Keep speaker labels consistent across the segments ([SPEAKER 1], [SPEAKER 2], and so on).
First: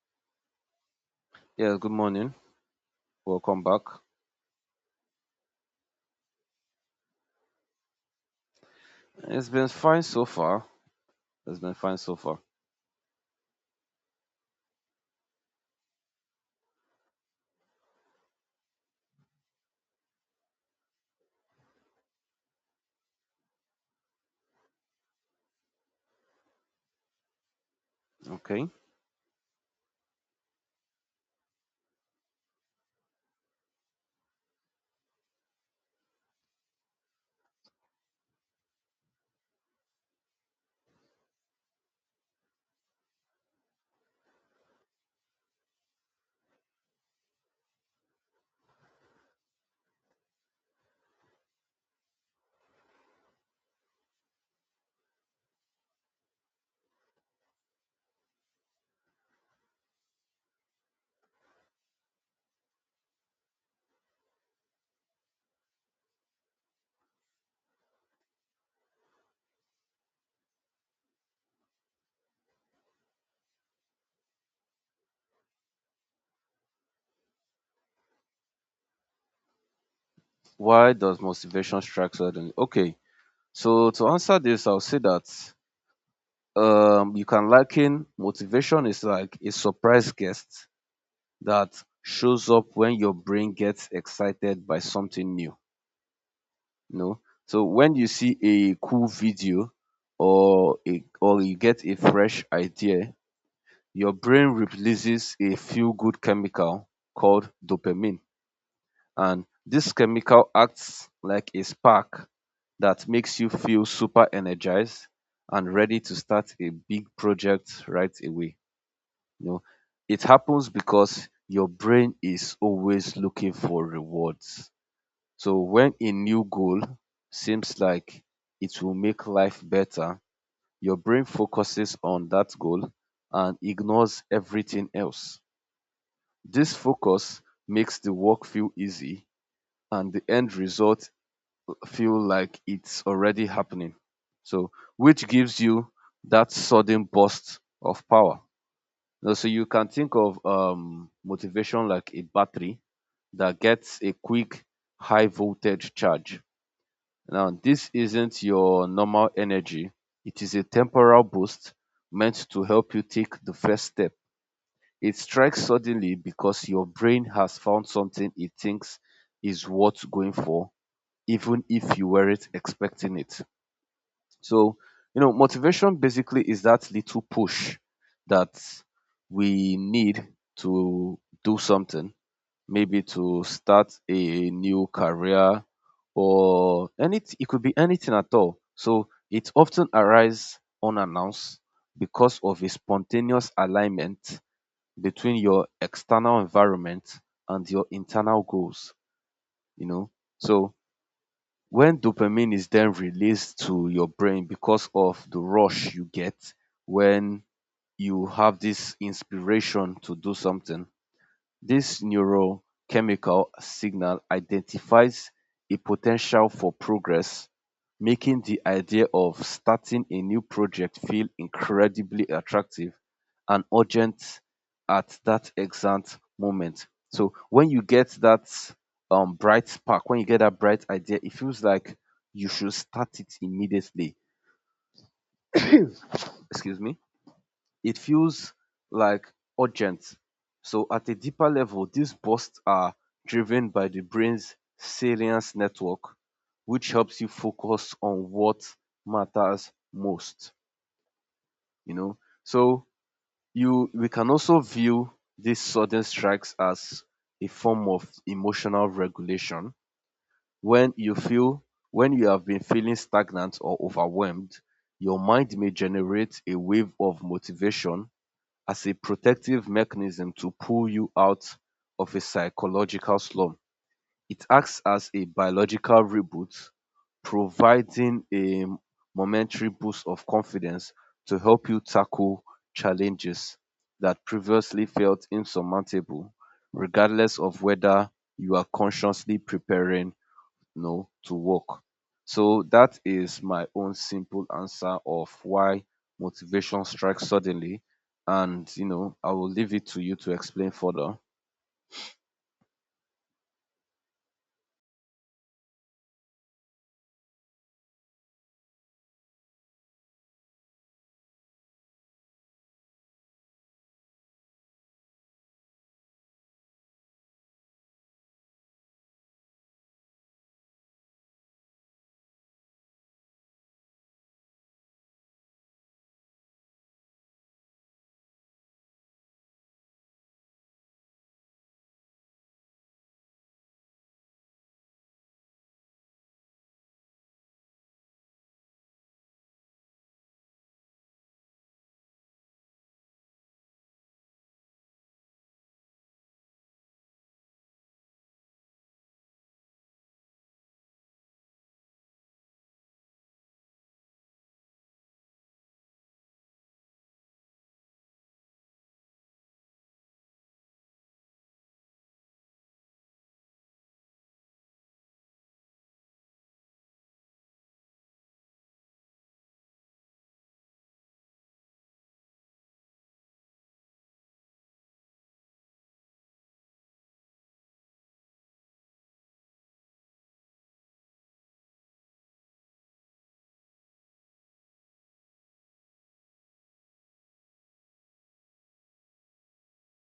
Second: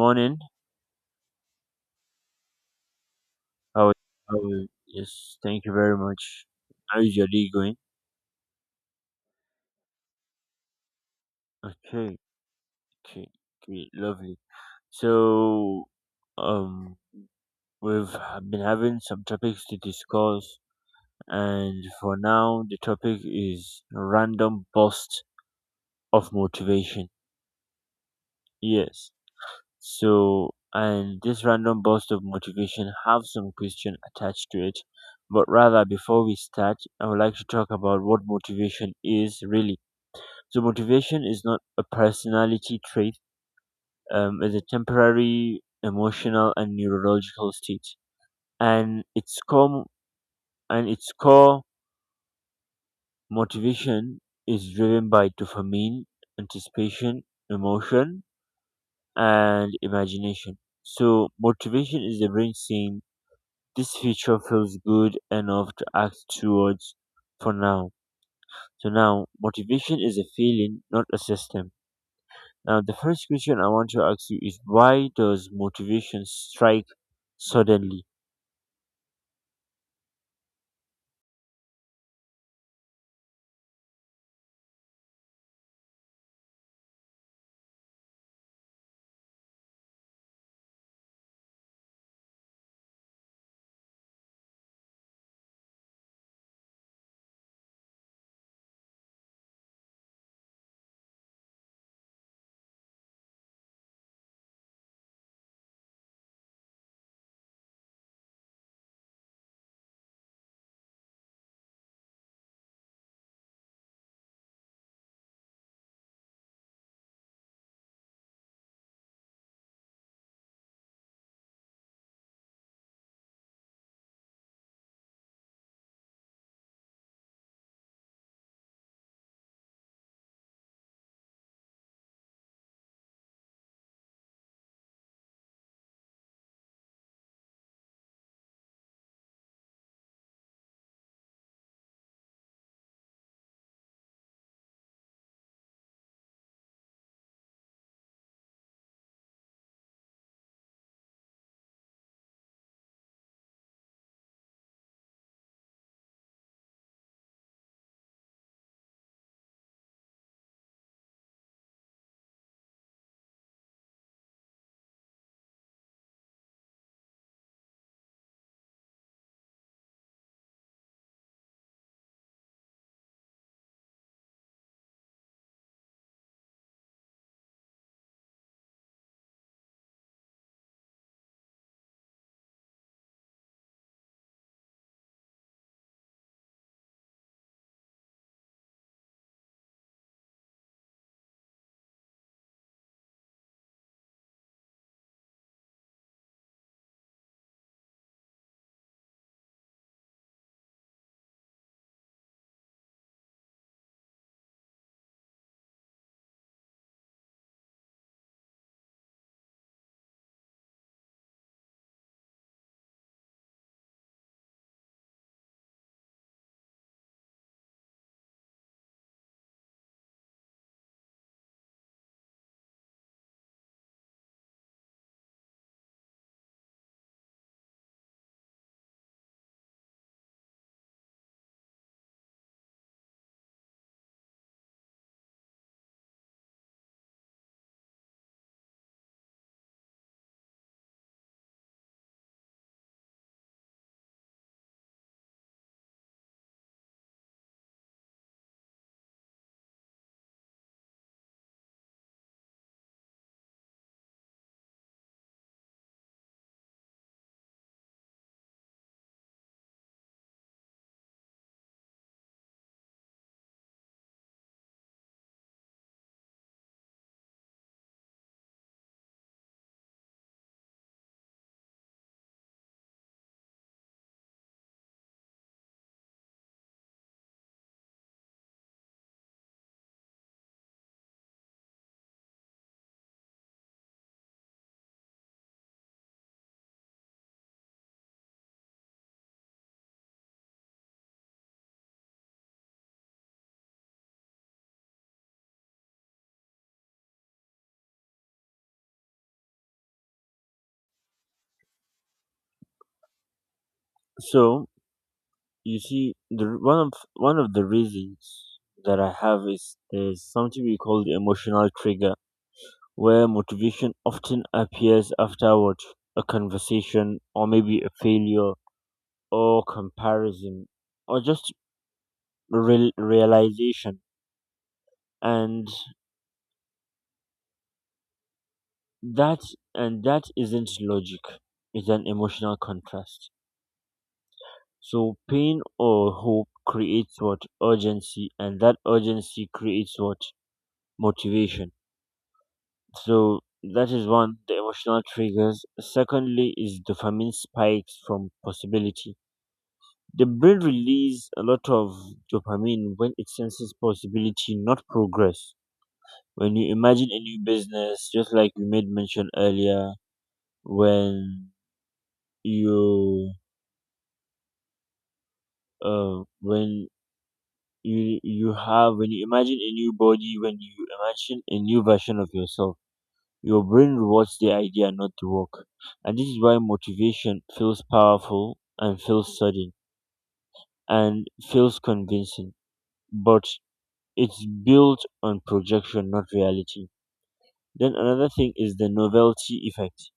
[SPEAKER 1] Morning.
[SPEAKER 2] Yes, good morning. Welcome back.
[SPEAKER 1] How are how are you? Yes, thank you very much. How is your day going?
[SPEAKER 2] It's been fine so far. It's been fine so
[SPEAKER 1] Okay,
[SPEAKER 2] far.
[SPEAKER 1] okay, okay, lovely. So, um, we've been having some topics to discuss, and for now, the topic is random burst of motivation.
[SPEAKER 2] Okay.
[SPEAKER 1] Yes. So, and this random burst of motivation have some question attached to it. But rather, before we start, I would like to talk about what motivation is really. So motivation is not a personality trait. It's a temporary emotional and neurological state. And its core and its core motivation is driven by dopamine, anticipation, emotion, and imagination. So motivation is the brain saying this feature feels good enough to act towards for now. So now motivation is a feeling, not a system. Now, the first question I want to ask you is: why does motivation strike suddenly?
[SPEAKER 2] Why does motivation strike suddenly? Okay. So to answer this, I'll say that you can liken motivation is like a surprise guest that shows up when your brain gets excited by something new. No. So when you see a cool video or you get a fresh idea, your brain releases a feel-good chemical called dopamine, and this chemical acts like a spark that makes you feel super energized and ready to start a big project right away. You know, it happens because your brain is always looking for rewards. So when a new goal seems like it will make life better, your brain focuses on that goal and ignores everything else. This focus makes the work feel easy and the end result feel like it's already happening. So, which gives you that sudden burst of power. Now, so you can think of motivation like a battery that gets a quick high voltage charge. Now, this isn't your normal energy. It is a temporal boost meant to help you take the first step. It strikes suddenly because your brain has found something it thinks is worth going for, even if you weren't expecting it. So, you know, motivation basically is that little push that we need to do something, maybe to start a new career or any it could be anything at all. So it often arises unannounced because of a spontaneous alignment between your external environment and your internal goals, you know. So when dopamine is then released to your brain because of the rush you get when you have this inspiration to do something, this neurochemical signal identifies a potential for progress, making the idea of starting a new project feel incredibly attractive and urgent at that exact moment. So when you get that bright spark, when you get that bright idea, it feels like you should start it immediately. Excuse me, it feels like urgent. So at a deeper level, these bursts are driven by the brain's salience network, which helps you focus on what matters most. You know, so you we can also view these sudden strikes as a form of emotional regulation. When you feel when you have been feeling stagnant or overwhelmed, your mind may generate a wave of motivation as a protective mechanism to pull you out of a psychological slump. It acts as a biological reboot, providing a momentary boost of confidence to help you tackle challenges that previously felt insurmountable, regardless of whether you are consciously preparing, you know, to work. So that is my own simple answer of why motivation strikes suddenly. And, you know, I will leave it to you to explain further.
[SPEAKER 1] So, you see, one of the reasons that I have is there's something we call the emotional trigger, where motivation often appears afterward, a conversation, or maybe a failure, or comparison, or just realization, and that isn't logic; it's an emotional contrast. So pain or hope creates what urgency, and that urgency creates what motivation. So that is one, the emotional triggers. Secondly, is dopamine spikes from possibility. The brain release a lot of dopamine when it senses possibility, not progress. When you imagine a new business, just like you made mention earlier, when you uh, when when you imagine a new body when you imagine a new version of yourself, your brain rewards the idea, not the work. And this is why motivation feels powerful and feels sudden and feels convincing, but it's built on projection, not reality. Then another thing is the novelty effect.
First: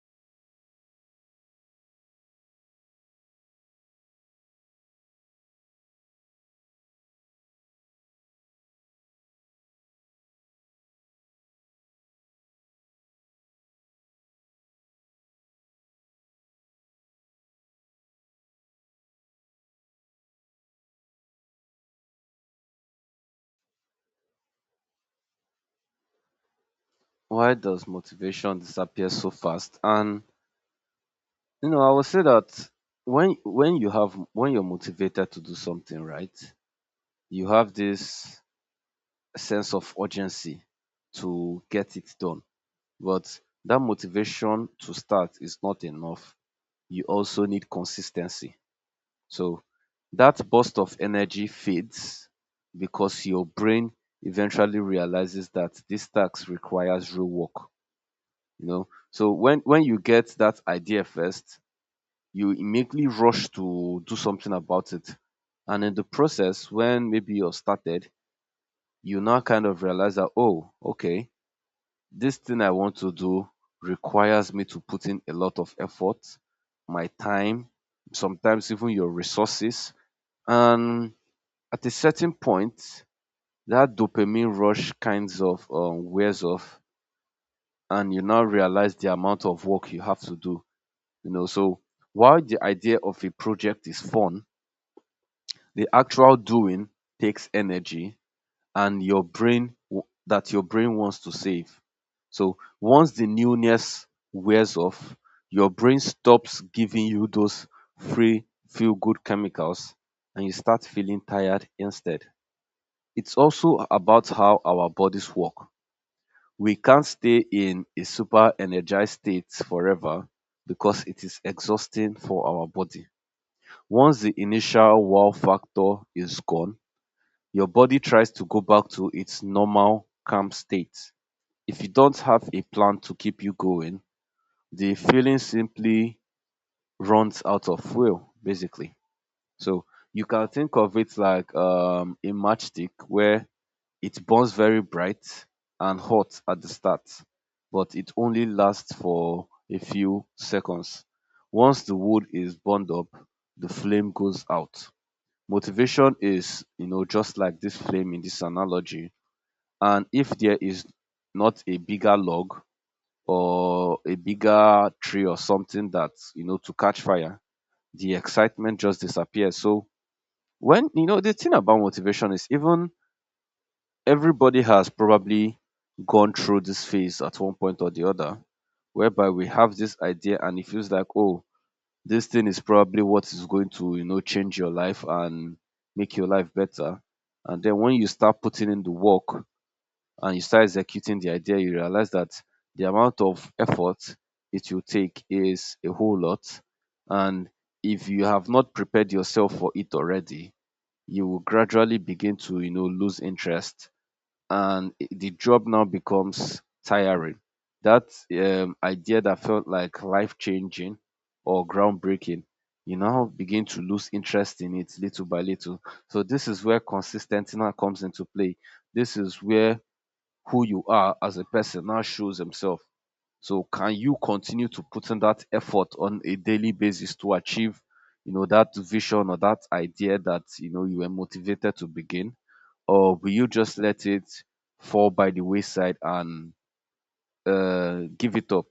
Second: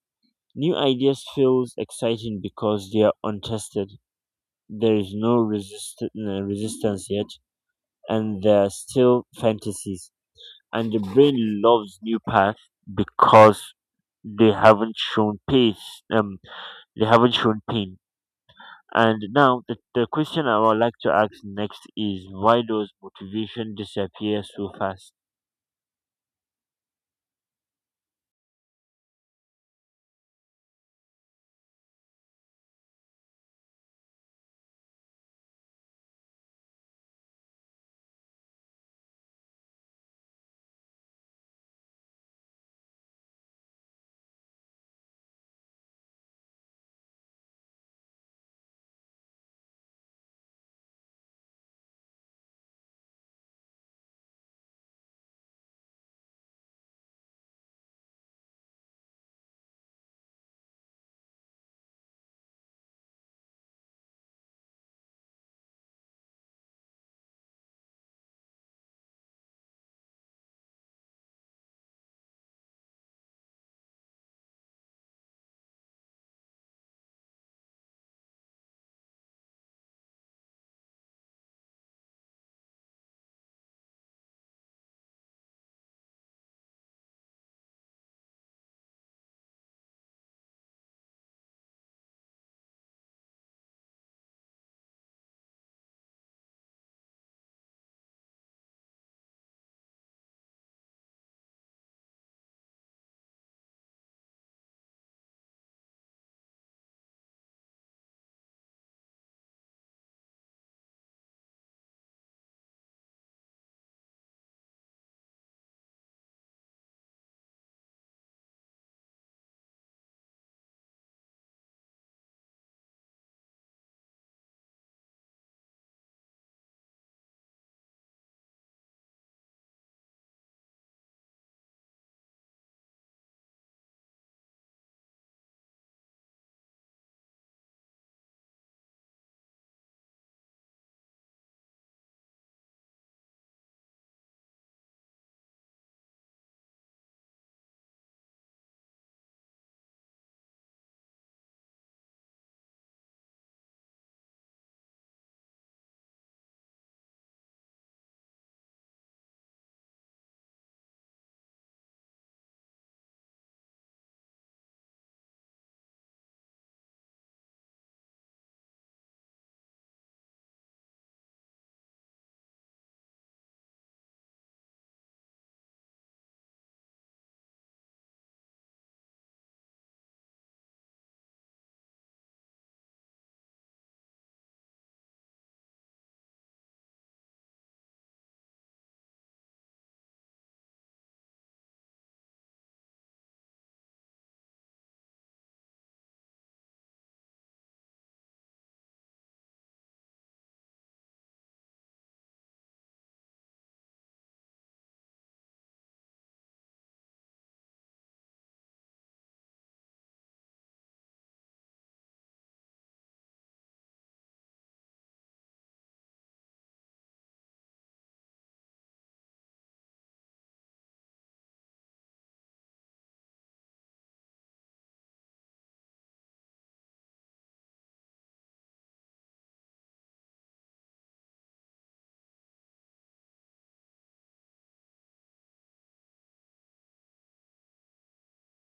[SPEAKER 1] New ideas feels exciting because they are untested. There is no resistance yet, and they're still fantasies. And the brain loves new paths because they haven't shown pace um they haven't shown pain. And now, the question I would like to ask next is: why does motivation disappear so fast?
[SPEAKER 2] Why does motivation disappear so fast? And, you know, I will say that when you're motivated to do something right, you have this sense of urgency to get it done. But that motivation to start is not enough. You also need consistency. So that burst of energy fades because your brain eventually realizes that this task requires real work. You know, so when you get that idea first, you immediately rush to do something about it, and in the process, when maybe you're started, you now kind of realize that, oh, okay, this thing I want to do requires me to put in a lot of effort, my time, sometimes even your resources, and at a certain point that dopamine rush kinds of wears off and you now realize the amount of work you have to do, you know. So while the idea of a project is fun, the actual doing takes energy and your brain wants to save. So once the newness wears off, your brain stops giving you those free feel good chemicals and you start feeling tired instead. It's also about how our bodies work. We can't stay in a super energized state forever because it is exhausting for our body. Once the initial wow factor is gone, your body tries to go back to its normal calm state. If you don't have a plan to keep you going, the feeling simply runs out of fuel, basically. So you can think of it like a matchstick where it burns very bright and hot at the start, but it only lasts for a few seconds. Once the wood is burned up, the flame goes out. Motivation is, you know, just like this flame in this analogy. And if there is not a bigger log or a bigger tree or something that, you know, to catch fire, the excitement just disappears. So, when you know, the thing about motivation is, even everybody has probably gone through this phase at one point or the other, whereby we have this idea and it feels like, oh, this thing is probably what is going to, you know, change your life and make your life better. And then when you start putting in the work and you start executing the idea, you realize that the amount of effort it will take is a whole lot. And if you have not prepared yourself for it already, you will gradually begin to, you know, lose interest and the job now becomes tiring. That idea that felt like life changing or groundbreaking, you now begin to lose interest in it little by little. So, this is where consistency now comes into play. This is where who you are as a person now shows himself. So, can you continue to put in that effort on a daily basis to achieve, you know, that vision or that idea that you know you were motivated to begin? Or will you just let it fall by the wayside and give it up?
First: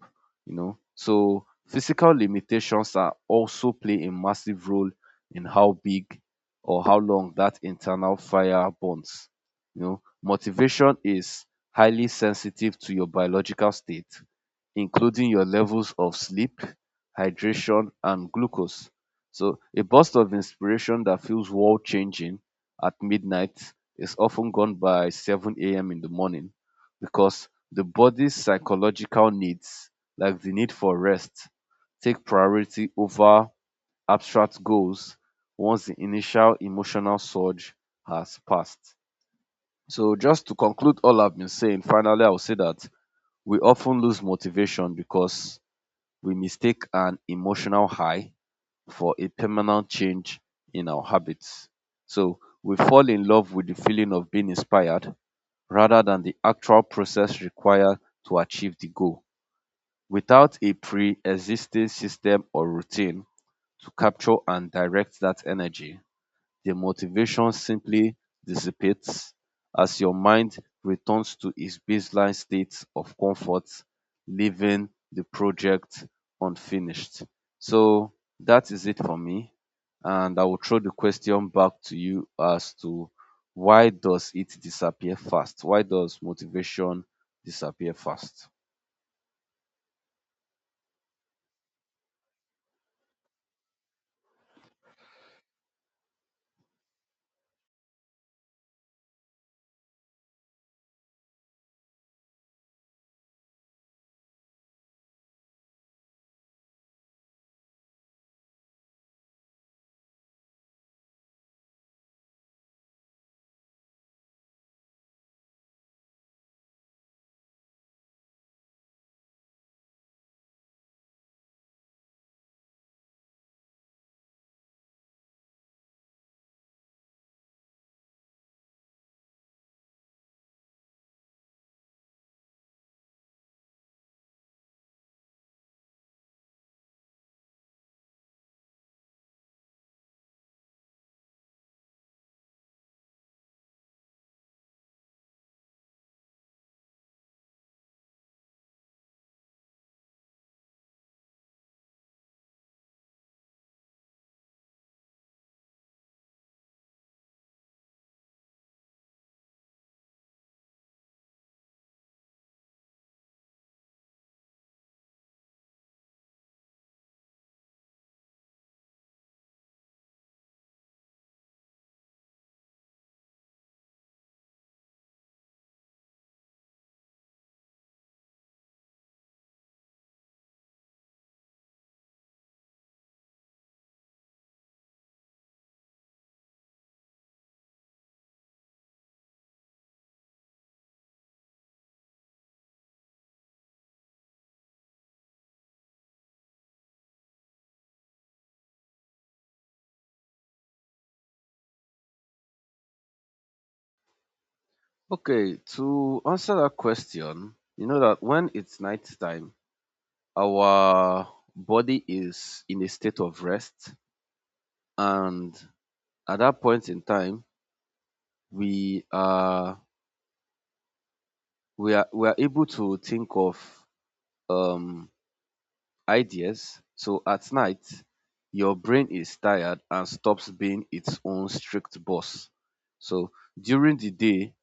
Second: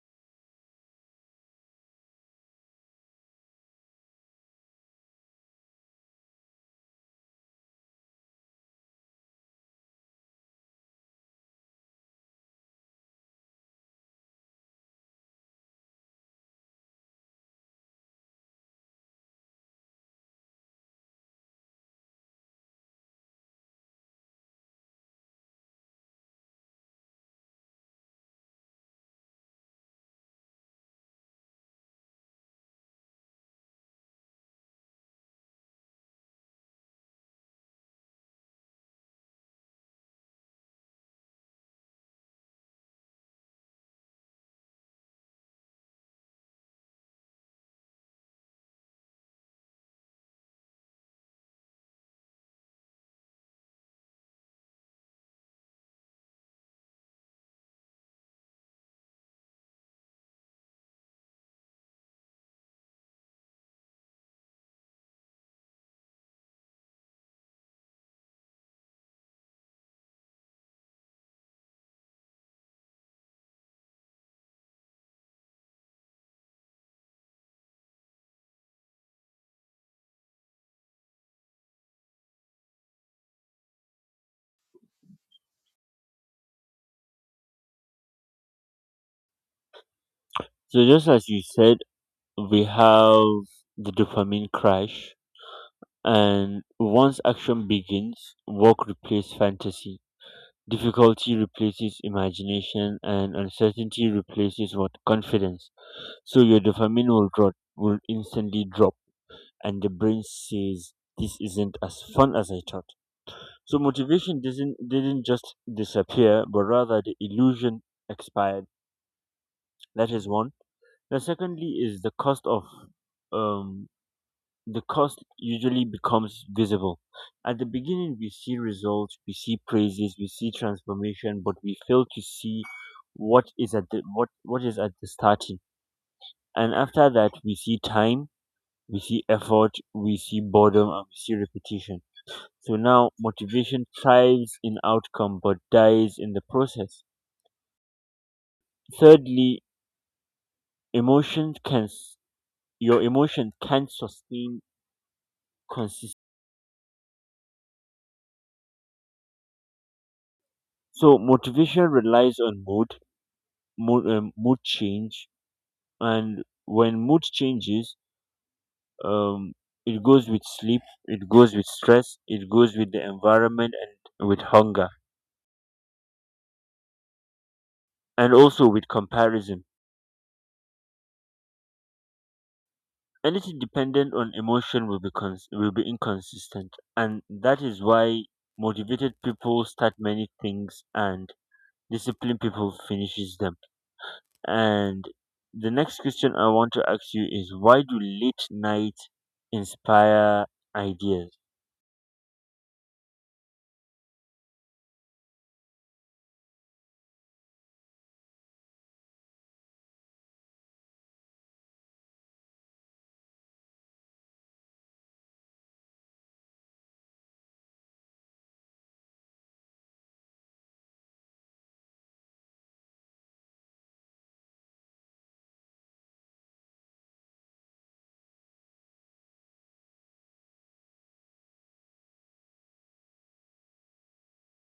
[SPEAKER 2] You know, so physical limitations are also play a massive role in how big or how long that internal fire burns. You know, motivation is highly sensitive to your biological state, including your levels of sleep, hydration and glucose. So a burst of inspiration that feels world changing at midnight is often gone by 7 a.m. in the morning because the body's psychological needs, like the need for rest, take priority over abstract goals once the initial emotional surge has passed. So, just to conclude all I've been saying, finally, I'll say that we often lose motivation because we mistake an emotional high for a permanent change in our habits. So, we fall in love with the feeling of being inspired rather than the actual process required to achieve the goal. Without a pre-existing system or routine to capture and direct that energy, the motivation simply dissipates as your mind returns to its baseline state of comfort, leaving the project unfinished. So that is it for me, and I will throw the question back to you as to why does it disappear fast? Why does motivation disappear fast?
[SPEAKER 1] So, just as you said, we have the dopamine crash. And once action begins, work replaces fantasy, difficulty replaces imagination, and uncertainty replaces what confidence. So your dopamine will instantly drop, and the brain says this isn't as fun as I thought. So motivation doesn't didn't just disappear, but rather the illusion expired. That is one. The secondly is the cost um usually becomes visible. At the beginning we see results, we see praises, we see transformation, but we fail to see what is at the starting. And after that, we see time, we see effort, we see boredom, and we see repetition. So now motivation thrives in outcome but dies in the process. Thirdly, emotions can s- your emotion can sustain consistency. So motivation relies on mood change, and when mood changes, um, it goes with sleep, it goes with stress, it goes with the environment, and with hunger, and also with comparison. Anything dependent on emotion will be inconsistent. And that is why motivated people start many things, and disciplined people finishes them. And the next question I want to ask you is: why do late night inspire ideas?
[SPEAKER 2] Okay, to answer that question, you know that when it's nighttime, our body is in a state of rest, and at that point in time, we are we are able to think of um ideas. So at night, your brain is tired and stops being its own strict boss. So during the day,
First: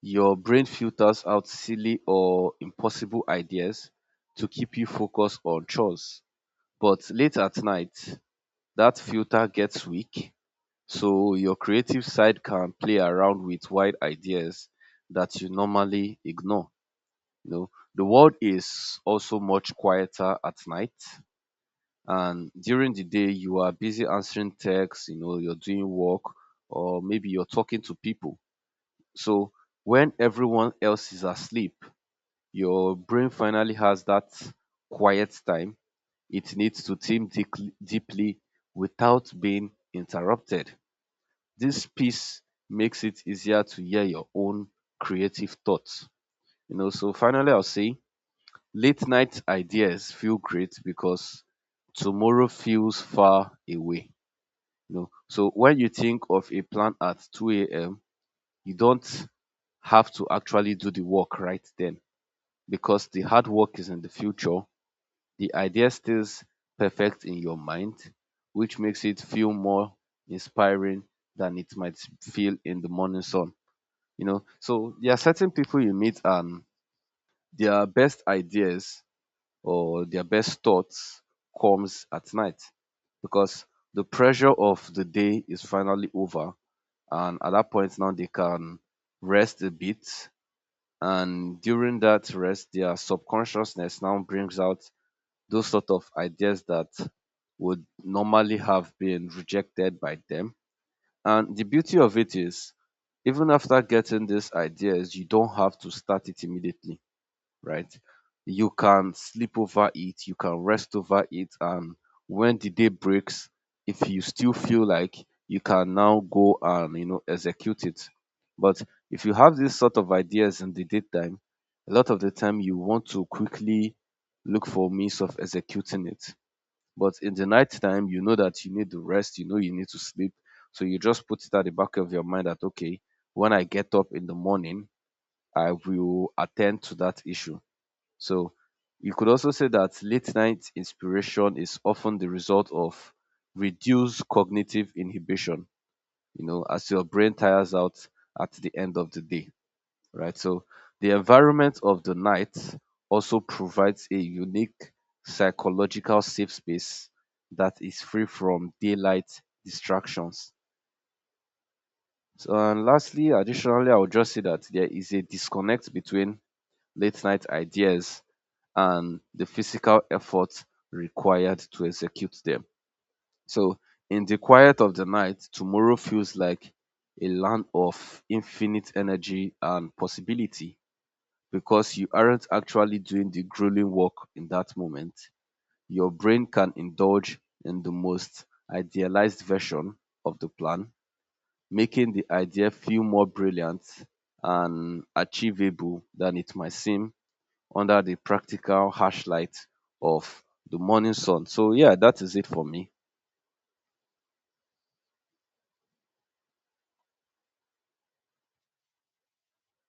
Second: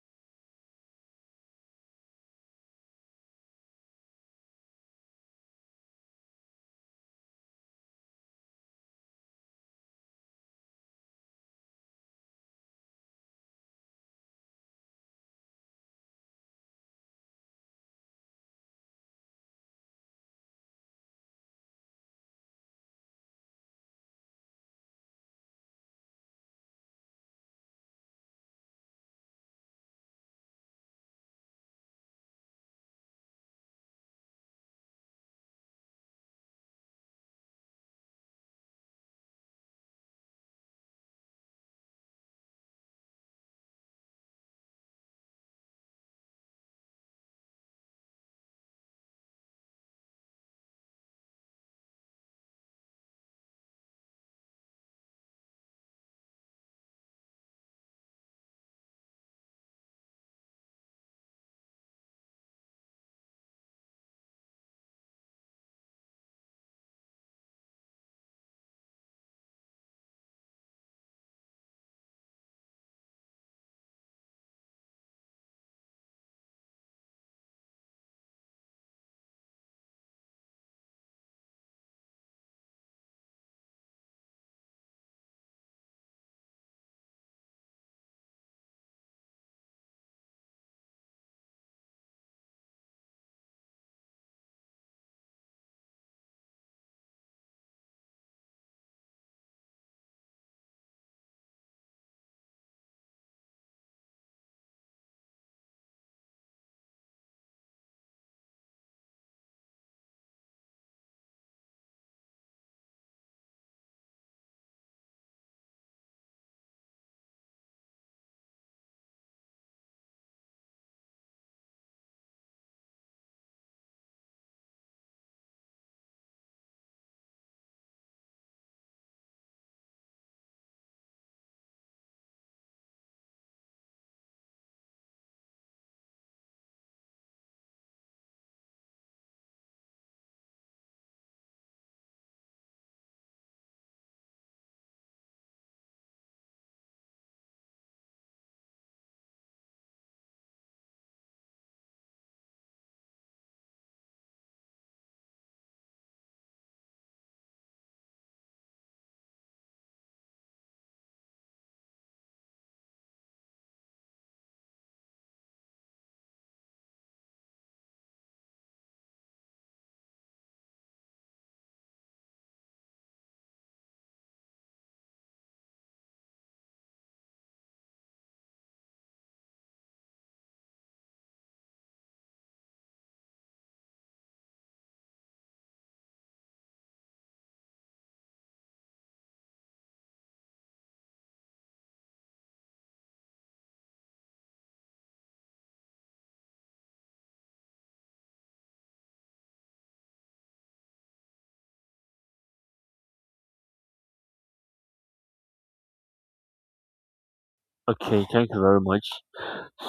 [SPEAKER 2] your brain filters out silly or impossible ideas to keep you focused on chores. But late at night, that filter gets weak, so your creative side can play around with wild ideas that you normally ignore. You know, the world is also much quieter at night, and during the day, you are busy answering texts, you know, you're doing work, or maybe you're talking to people. So when everyone else is asleep, your brain finally has that quiet time it needs to think deeply, deeply, without being interrupted. This piece makes it easier to hear your own creative thoughts. You know, so finally I'll say late night ideas feel great because tomorrow feels far away. You know, so when you think of a plan at 2 a.m., you don't have to actually do the work right then because the hard work is in the future. The idea stays perfect in your mind, which makes it feel more inspiring than it might feel in the morning sun. You know, so there are certain people you meet and their best ideas or their best thoughts comes at night because the pressure of the day is finally over and at that point now they can rest a bit, and during that rest their subconsciousness now brings out those sort of ideas that would normally have been rejected by them. And the beauty of it is, even after getting these ideas, you don't have to start it immediately, right? You can sleep over it, you can rest over it, and when the day breaks, if you still feel like, you can now go and, you know, execute it. But if you have this sort of ideas in the daytime, a lot of the time you want to quickly look for means of executing it. But in the night time, you know that you need to rest, you know you need to sleep. So you just put it at the back of your mind that okay, when I get up in the morning, I will attend to that issue. So you could also say that late night inspiration is often the result of reduced cognitive inhibition, you know, as your brain tires out at the end of the day, right? So the environment of the night also provides a unique psychological safe space that is free from daylight distractions. So, and lastly, additionally, I would just say that there is a disconnect between late night ideas and the physical effort required to execute them. So, in the quiet of the night, tomorrow feels like a land of infinite energy and possibility because you aren't actually doing the grueling work in that moment. Your brain can indulge in the most idealized version of the plan, making the idea feel more brilliant and achievable than it might seem under the practical harsh light of the morning sun. So yeah, that is it for me.
[SPEAKER 1] Okay, thank you very much.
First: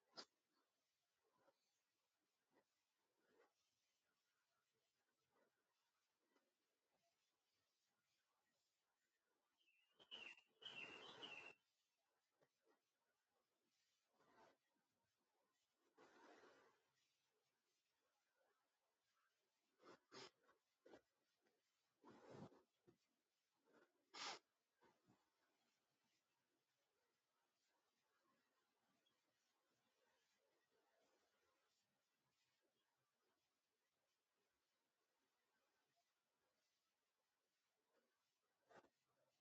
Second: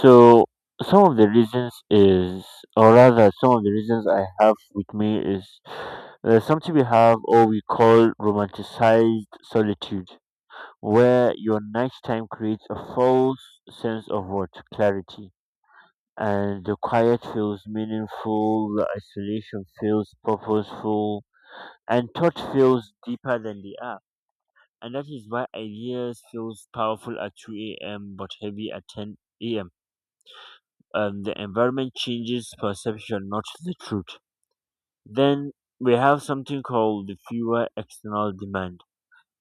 [SPEAKER 1] So, some of the reasons is, or rather, some of the reasons I have with me is something we have, or we call, romanticized solitude, where your nighttime creates a false sense of what clarity, and the quiet feels meaningful, the isolation feels purposeful, and thought feels deeper than they are. And that is why ideas feels powerful at 2 a.m but heavy at 10 a.m. The environment changes perception, not the truth. Then, we have something called the fewer external demand.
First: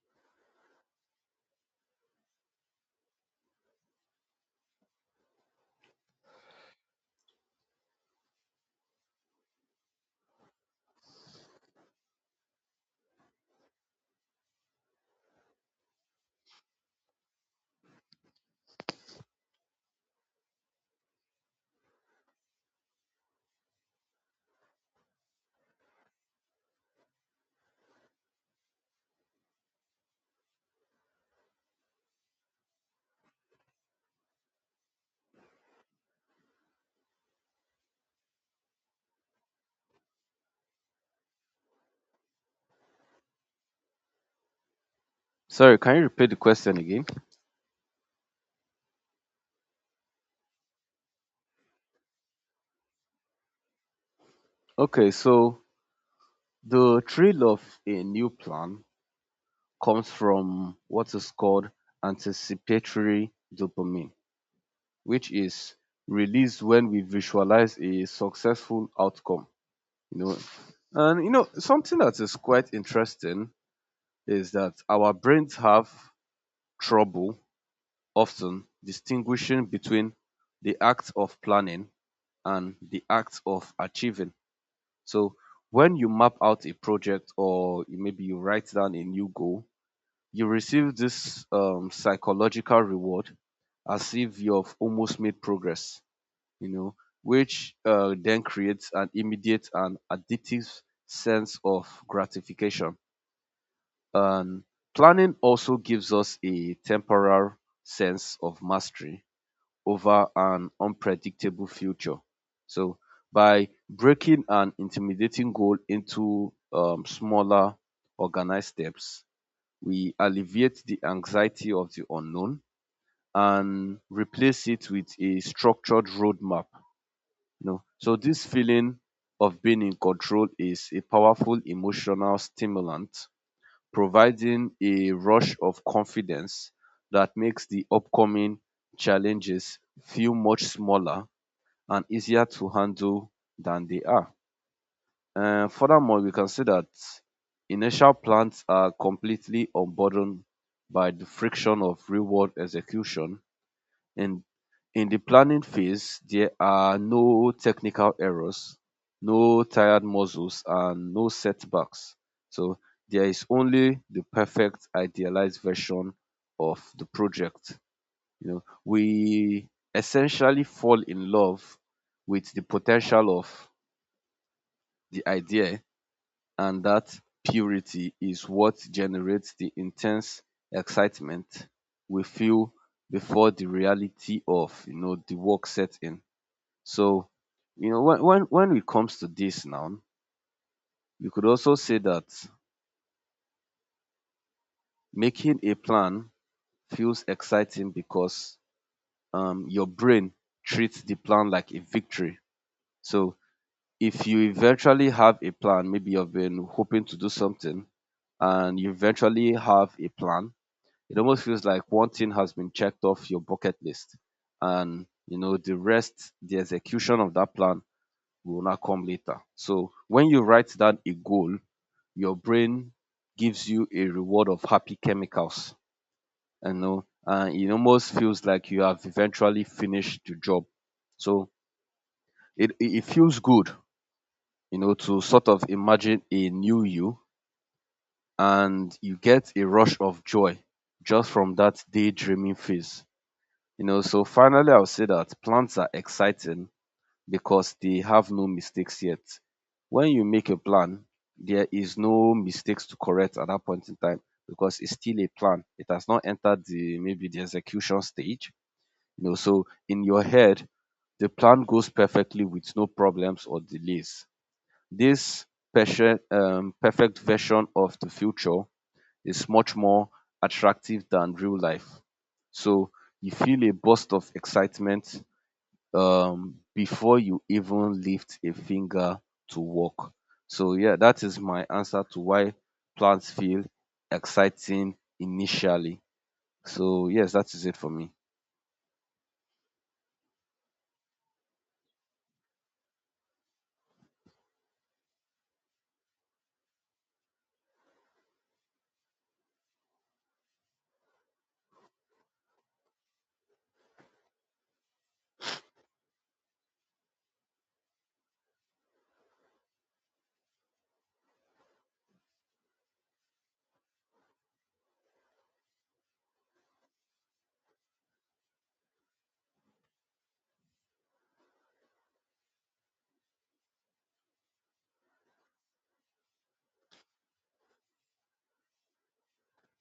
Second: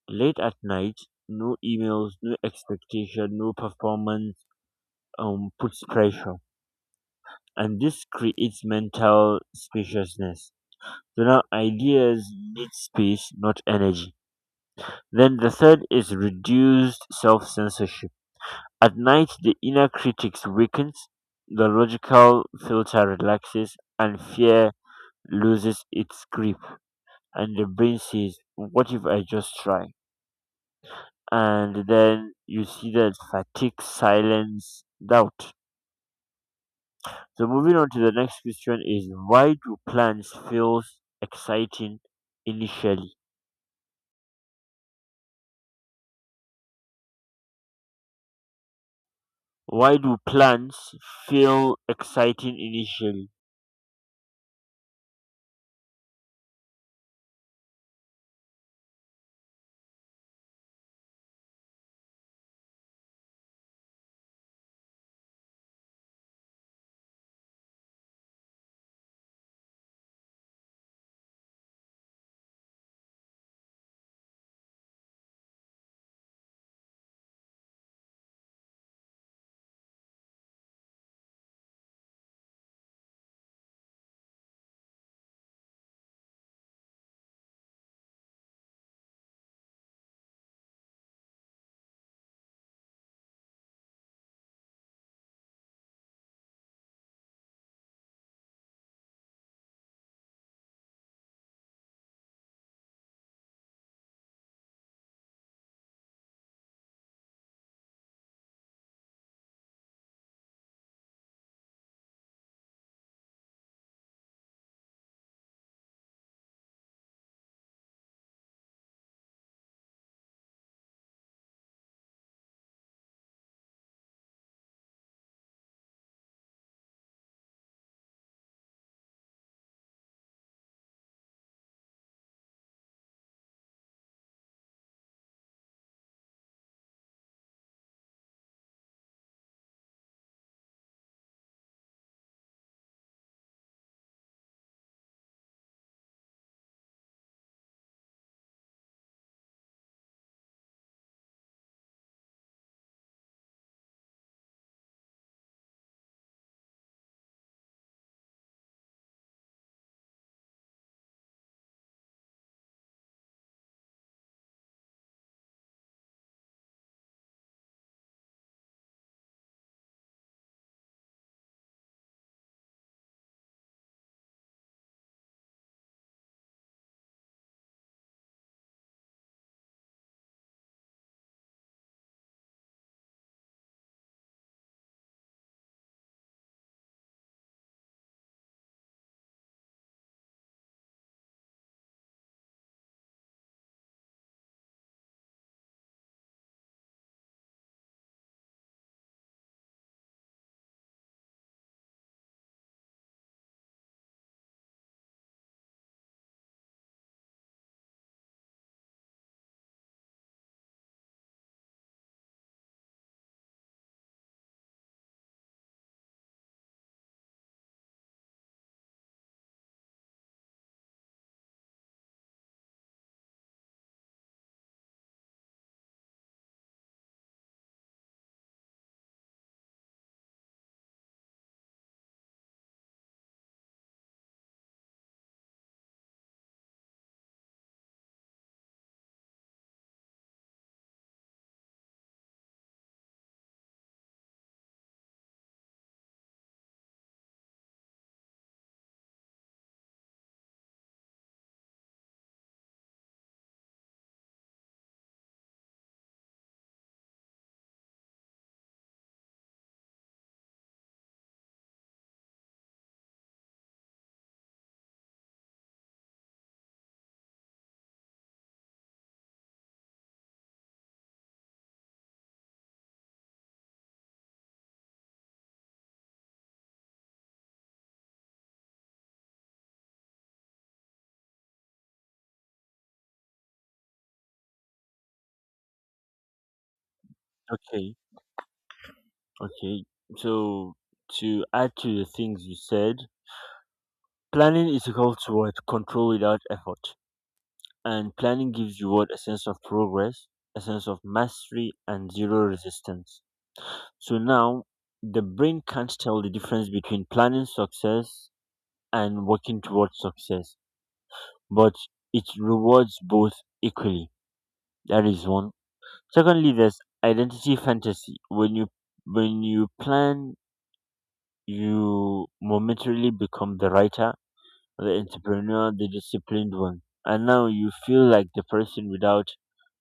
[SPEAKER 1] Late at night, no emails, no expectation, no performance puts pressure, and this creates mental spaciousness. So now ideas need space, not energy. Then the third is reduced self censorship. At night, the inner critic weakens, the logical filter relaxes, and fear loses its grip. And the brain says, what if I just try? And then you see that fatigue, silence, doubt. So, moving on to the next question is: why do plants feel exciting initially?
[SPEAKER 2] Sorry, can you repeat the question again?
[SPEAKER 1] Why do plants feel exciting initially?
[SPEAKER 2] Okay, so the thrill of a new plan comes from what is called anticipatory dopamine, which is released when we visualize a successful outcome. You know, and you know something that is quite interesting is that our brains have trouble often distinguishing between the act of planning and the act of achieving. So when you map out a project or you- maybe you write down a new goal, you receive this psychological reward as if you've almost made progress, you know, which then creates an immediate and addictive sense of gratification. And planning also gives us a temporal sense of mastery over an unpredictable future. So by breaking an intimidating goal into smaller, organized steps, we alleviate the anxiety of the unknown and replace it with a structured roadmap. You know? So this feeling of being in control is a powerful emotional stimulant, providing a rush of confidence that makes the upcoming challenges feel much smaller and easier to handle than they are. Furthermore, we can see that initial plans are completely unburdened by the friction of real world execution. In, in the planning phase, there are no technical errors, no tired muscles, and no setbacks. So there is only the perfect idealized version of the project. You know, we essentially fall in love with the potential of the idea, and that purity is what generates the intense excitement we feel before the reality of you know the work set in. So, you know, when it comes to this now, we could also say that making a plan feels exciting because your brain treats the plan like a victory. So if you eventually have a plan, maybe you've been hoping to do something and you eventually have a plan, it almost feels like one thing has been checked off your bucket list. And, you know, the rest, the execution of that plan will not come later. So when you write down a goal, your brain gives you a reward of happy chemicals, you know, and it almost feels like you have eventually finished the job. So it feels good, you know, to sort of imagine a new you and you get a rush of joy just from that daydreaming phase. You know, so finally I'll say that plans are exciting because they have no mistakes yet. When you make a plan, there is no mistakes to correct at that point in time because it's still a plan. It has not entered the maybe the execution stage. You know, so in your head, the plan goes perfectly with no problems or delays. This perfect version of the future is much more attractive than real life. So you feel a burst of excitement, before you even lift a finger to work. So yeah, that is my answer to why plants feel exciting initially. So yes, that is it for
[SPEAKER 1] Okay,
[SPEAKER 2] me.
[SPEAKER 1] okay. So, to add to the things you said, planning is equal to what control without effort, and planning gives you what a sense of progress, a sense of mastery, and zero resistance. So now the brain can't tell the difference between planning success and working towards success, but it rewards both equally. That is one. Secondly, there's identity fantasy. When you plan, you momentarily become the writer, the entrepreneur, the disciplined one, and now you feel like the person without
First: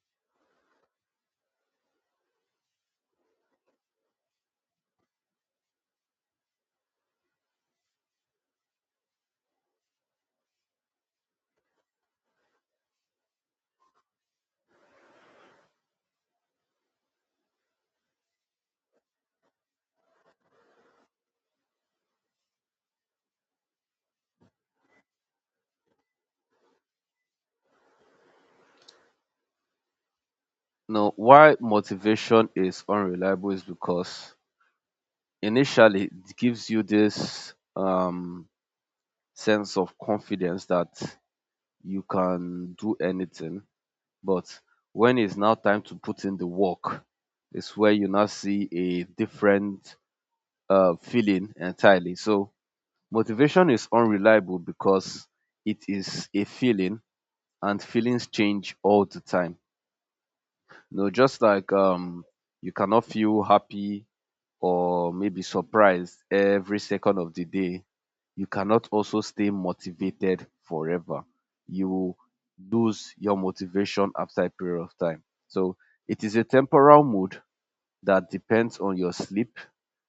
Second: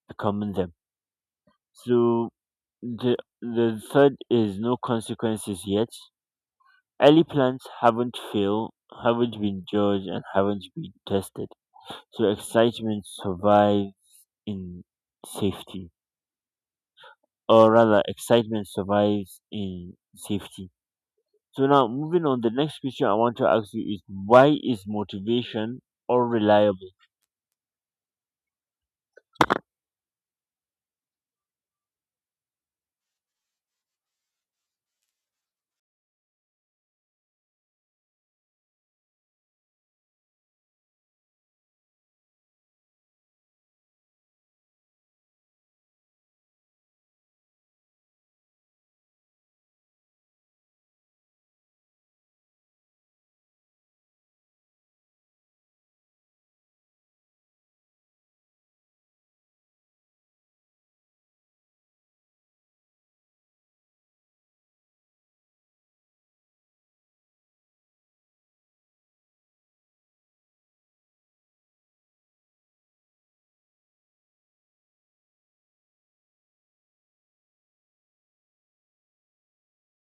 [SPEAKER 1] becoming them. So the third is no consequences yet. Early plans haven't failed, haven't been judged, and haven't been tested. So excitement survives in safety, or rather, excitement survives in safety. So now, moving on, the next question I want to ask you is: why is motivation unreliable?
[SPEAKER 2] Now, why motivation is unreliable is because initially it gives you this sense of confidence that you can do anything. But when it's now time to put in the work, it's where you now see a different feeling entirely. So motivation is unreliable because it is a feeling and feelings change all the time. You know, just like you cannot feel happy or maybe surprised every second of the day, you cannot also stay motivated forever. You will lose your motivation after a period of time. So it is a temporal mood that depends on your sleep,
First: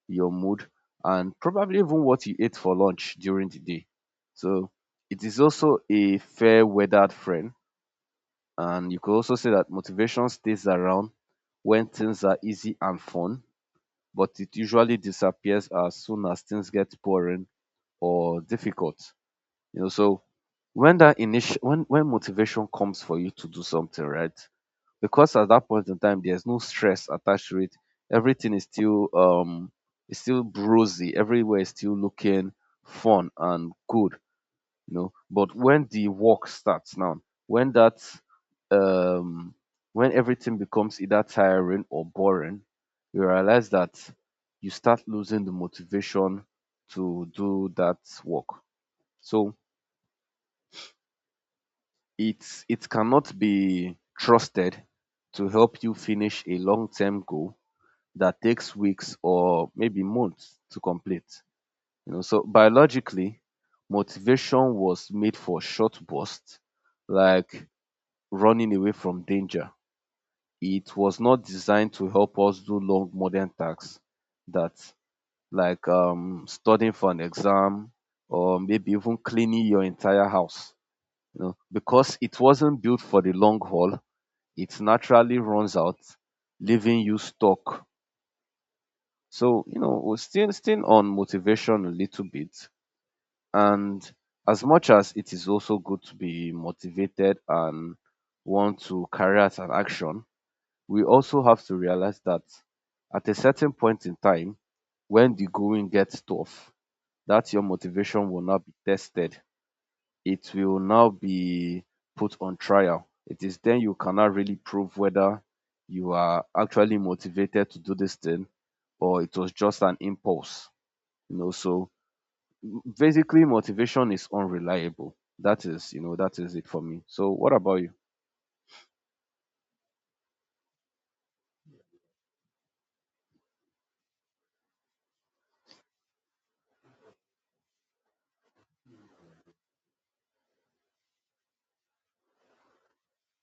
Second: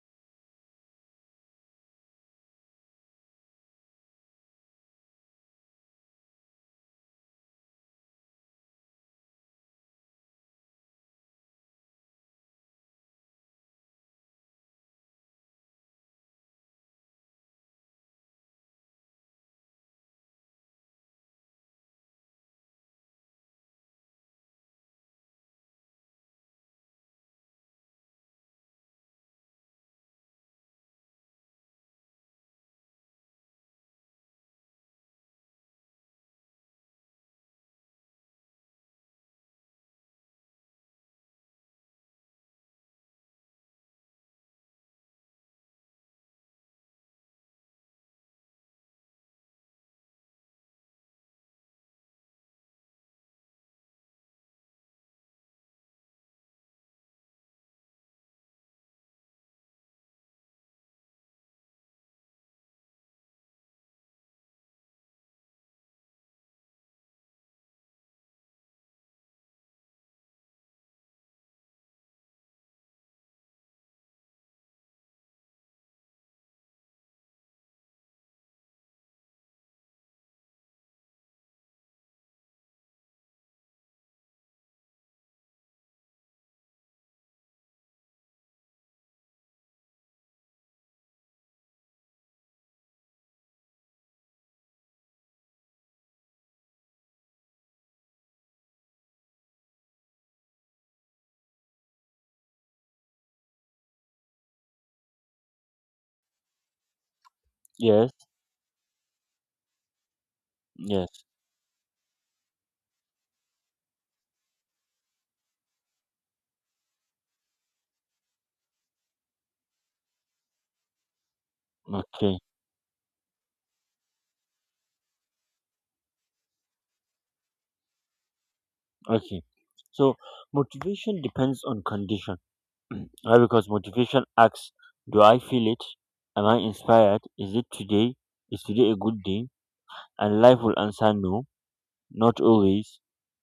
[SPEAKER 2] your mood, and probably even what you ate for lunch during the day. So it is also a fair weathered friend. And you could also say that motivation stays around when things are easy and fun but it usually disappears as soon as things get boring or difficult. You know, so when that initial, when motivation comes for you to do something, right? Because at that point in time there's no stress attached to it. Everything is still it's still brosy. Everywhere is still looking fun and good, you know, but when the work starts now, when that, um when everything becomes either tiring or boring, you realize that you start losing the motivation to do that work. So it cannot be trusted to help you finish a long-term goal that takes weeks or maybe months to complete. You know, so biologically motivation was made for short bursts, like running away from danger. It was not designed to help us do long modern tasks that, like, studying for an exam or maybe even cleaning your entire house. You know, because it wasn't built for the long haul, it naturally runs out, leaving you stuck. So you know, we're still on motivation a little bit, and as much as it is also good to be motivated and want to carry out an action, we also have to realize that at a certain point in time, when the going gets tough, that your
[SPEAKER 1] Yes,
[SPEAKER 2] motivation will now be tested. It will now
[SPEAKER 1] yes.
[SPEAKER 2] be put on trial. It is then you cannot really prove whether you are actually motivated to do this thing or it was just an impulse. You know, so
[SPEAKER 1] Okay,
[SPEAKER 2] basically motivation is unreliable. That is, you know, that is it for me. So what about you?
[SPEAKER 1] okay. So motivation depends on condition. Why? Because motivation asks, do I feel it? Am I inspired? Is it today? Is today a good day? And life will answer no, not always,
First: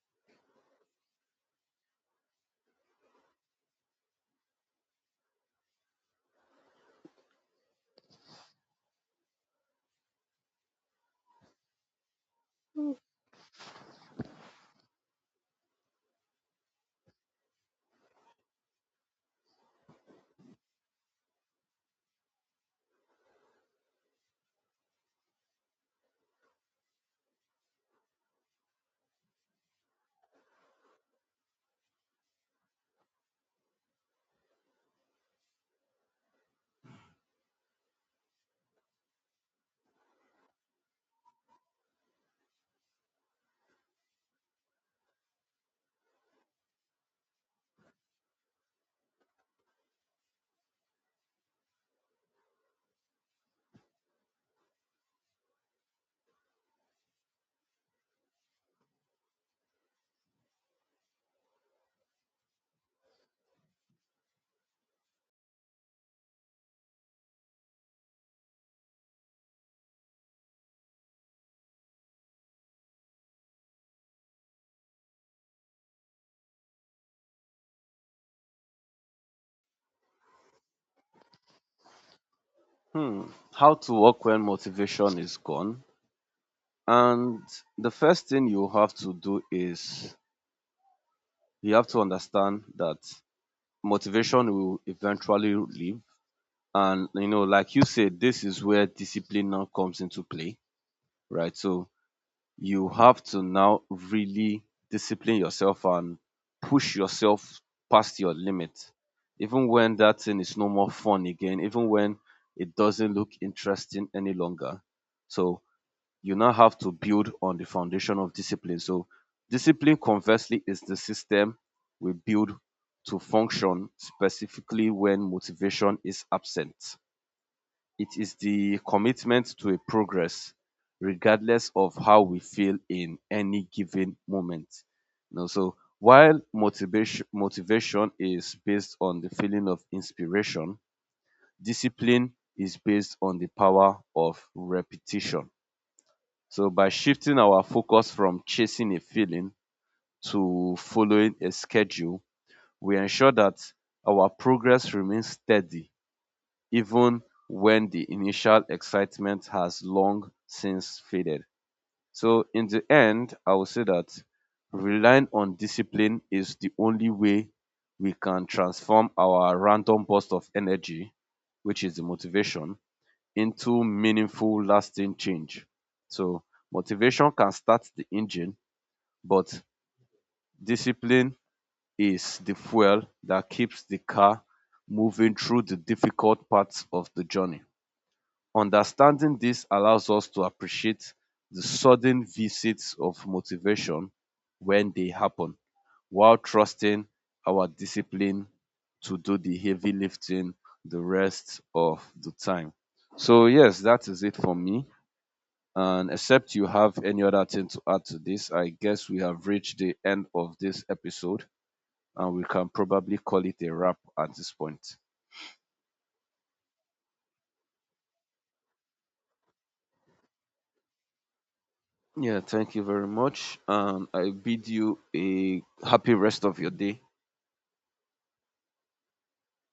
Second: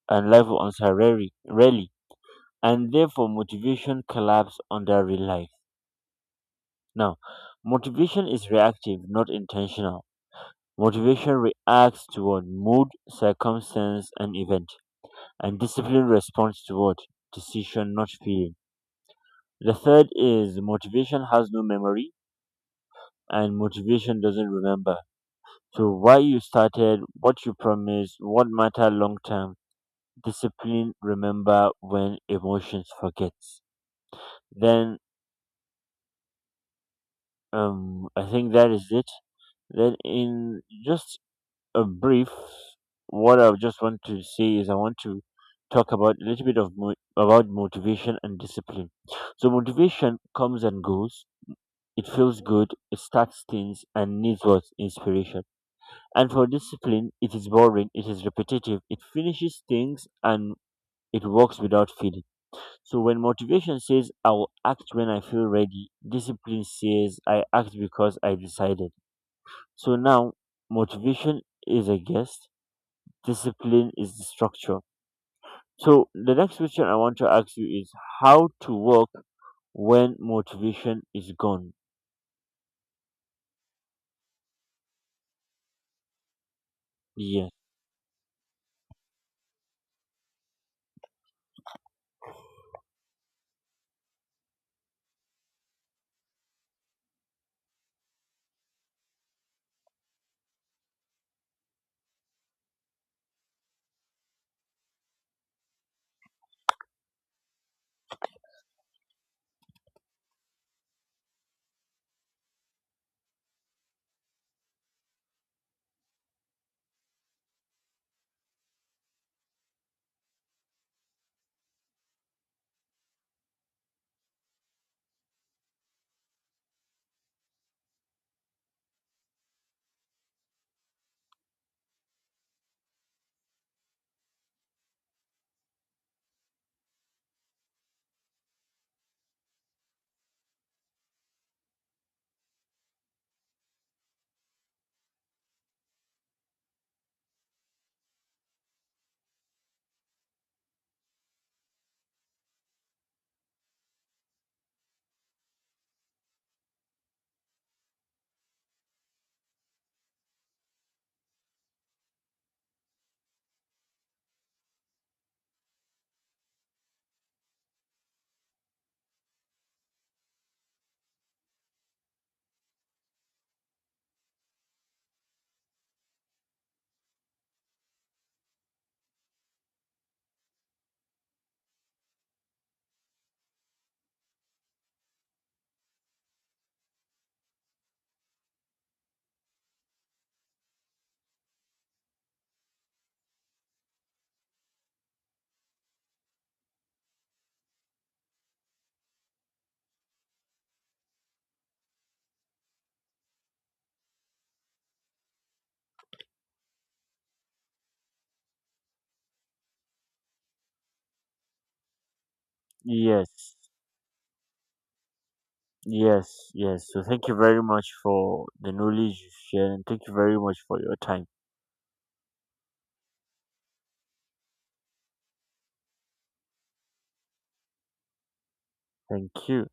[SPEAKER 1] and life will answer rarely. Rarely. And therefore motivation collapse under real life. Now, motivation is reactive, not intentional. Motivation reacts toward mood, circumstance, and event, and discipline responds toward decision, not feeling. The third is motivation has no memory, and motivation doesn't remember. So, why you started, what you promised, what matter long term, discipline remember when emotions forgets. Then, I think that is it. Then, in just a brief, what I just want to say is I want to talk about a little bit of about motivation and discipline. So, motivation comes and goes. It feels good. It starts things and needs what inspiration. And for discipline, it is boring. It is repetitive. It finishes things, and it works without feeling. So when motivation says I will act when I feel ready, discipline says I act because I decided. So now motivation is a guest, discipline is the structure. So the next question I want to ask you is: how to work when motivation is gone.
[SPEAKER 2] Hmm. How to work when motivation is gone? And
[SPEAKER 1] Yes.
[SPEAKER 2] the first thing you have to do is you have to understand that motivation will eventually leave. And you know, like you said, this is where discipline now comes into play, right? So you have to now really discipline yourself and push yourself past your limit, even when that thing is no more fun again, even when it doesn't look interesting any longer. So you now have to build on the foundation of discipline. So, discipline, conversely, is the system we build to function specifically when motivation is absent. It is the commitment to a progress, regardless of how we feel in any given moment. You know, so, while motivation is based on the feeling of inspiration, discipline is based on the power of repetition. So by shifting our focus from chasing a feeling to following a schedule, we ensure that our progress remains steady even when the initial excitement has long since faded. So in the end, I would say that relying on discipline is the only way we can transform our random burst of energy, which is the motivation, into meaningful, lasting change. So motivation can start the engine, but discipline is the fuel that keeps the car moving through the difficult parts of the journey. Understanding this allows us to appreciate the sudden visits of motivation when they happen, while trusting our discipline to do the heavy lifting the rest of the time. So, yes, that is it for me. And except you have any other thing to add to this, I guess we have reached the end of this episode and we can probably call
[SPEAKER 1] Yes.
[SPEAKER 2] it a wrap at this point.
[SPEAKER 1] Yes. Yes. So thank you very much for the knowledge you shared and thank you very much for your time.
[SPEAKER 2] Yeah, thank you very much. And I bid you a happy rest of your day.
[SPEAKER 1] Thank you.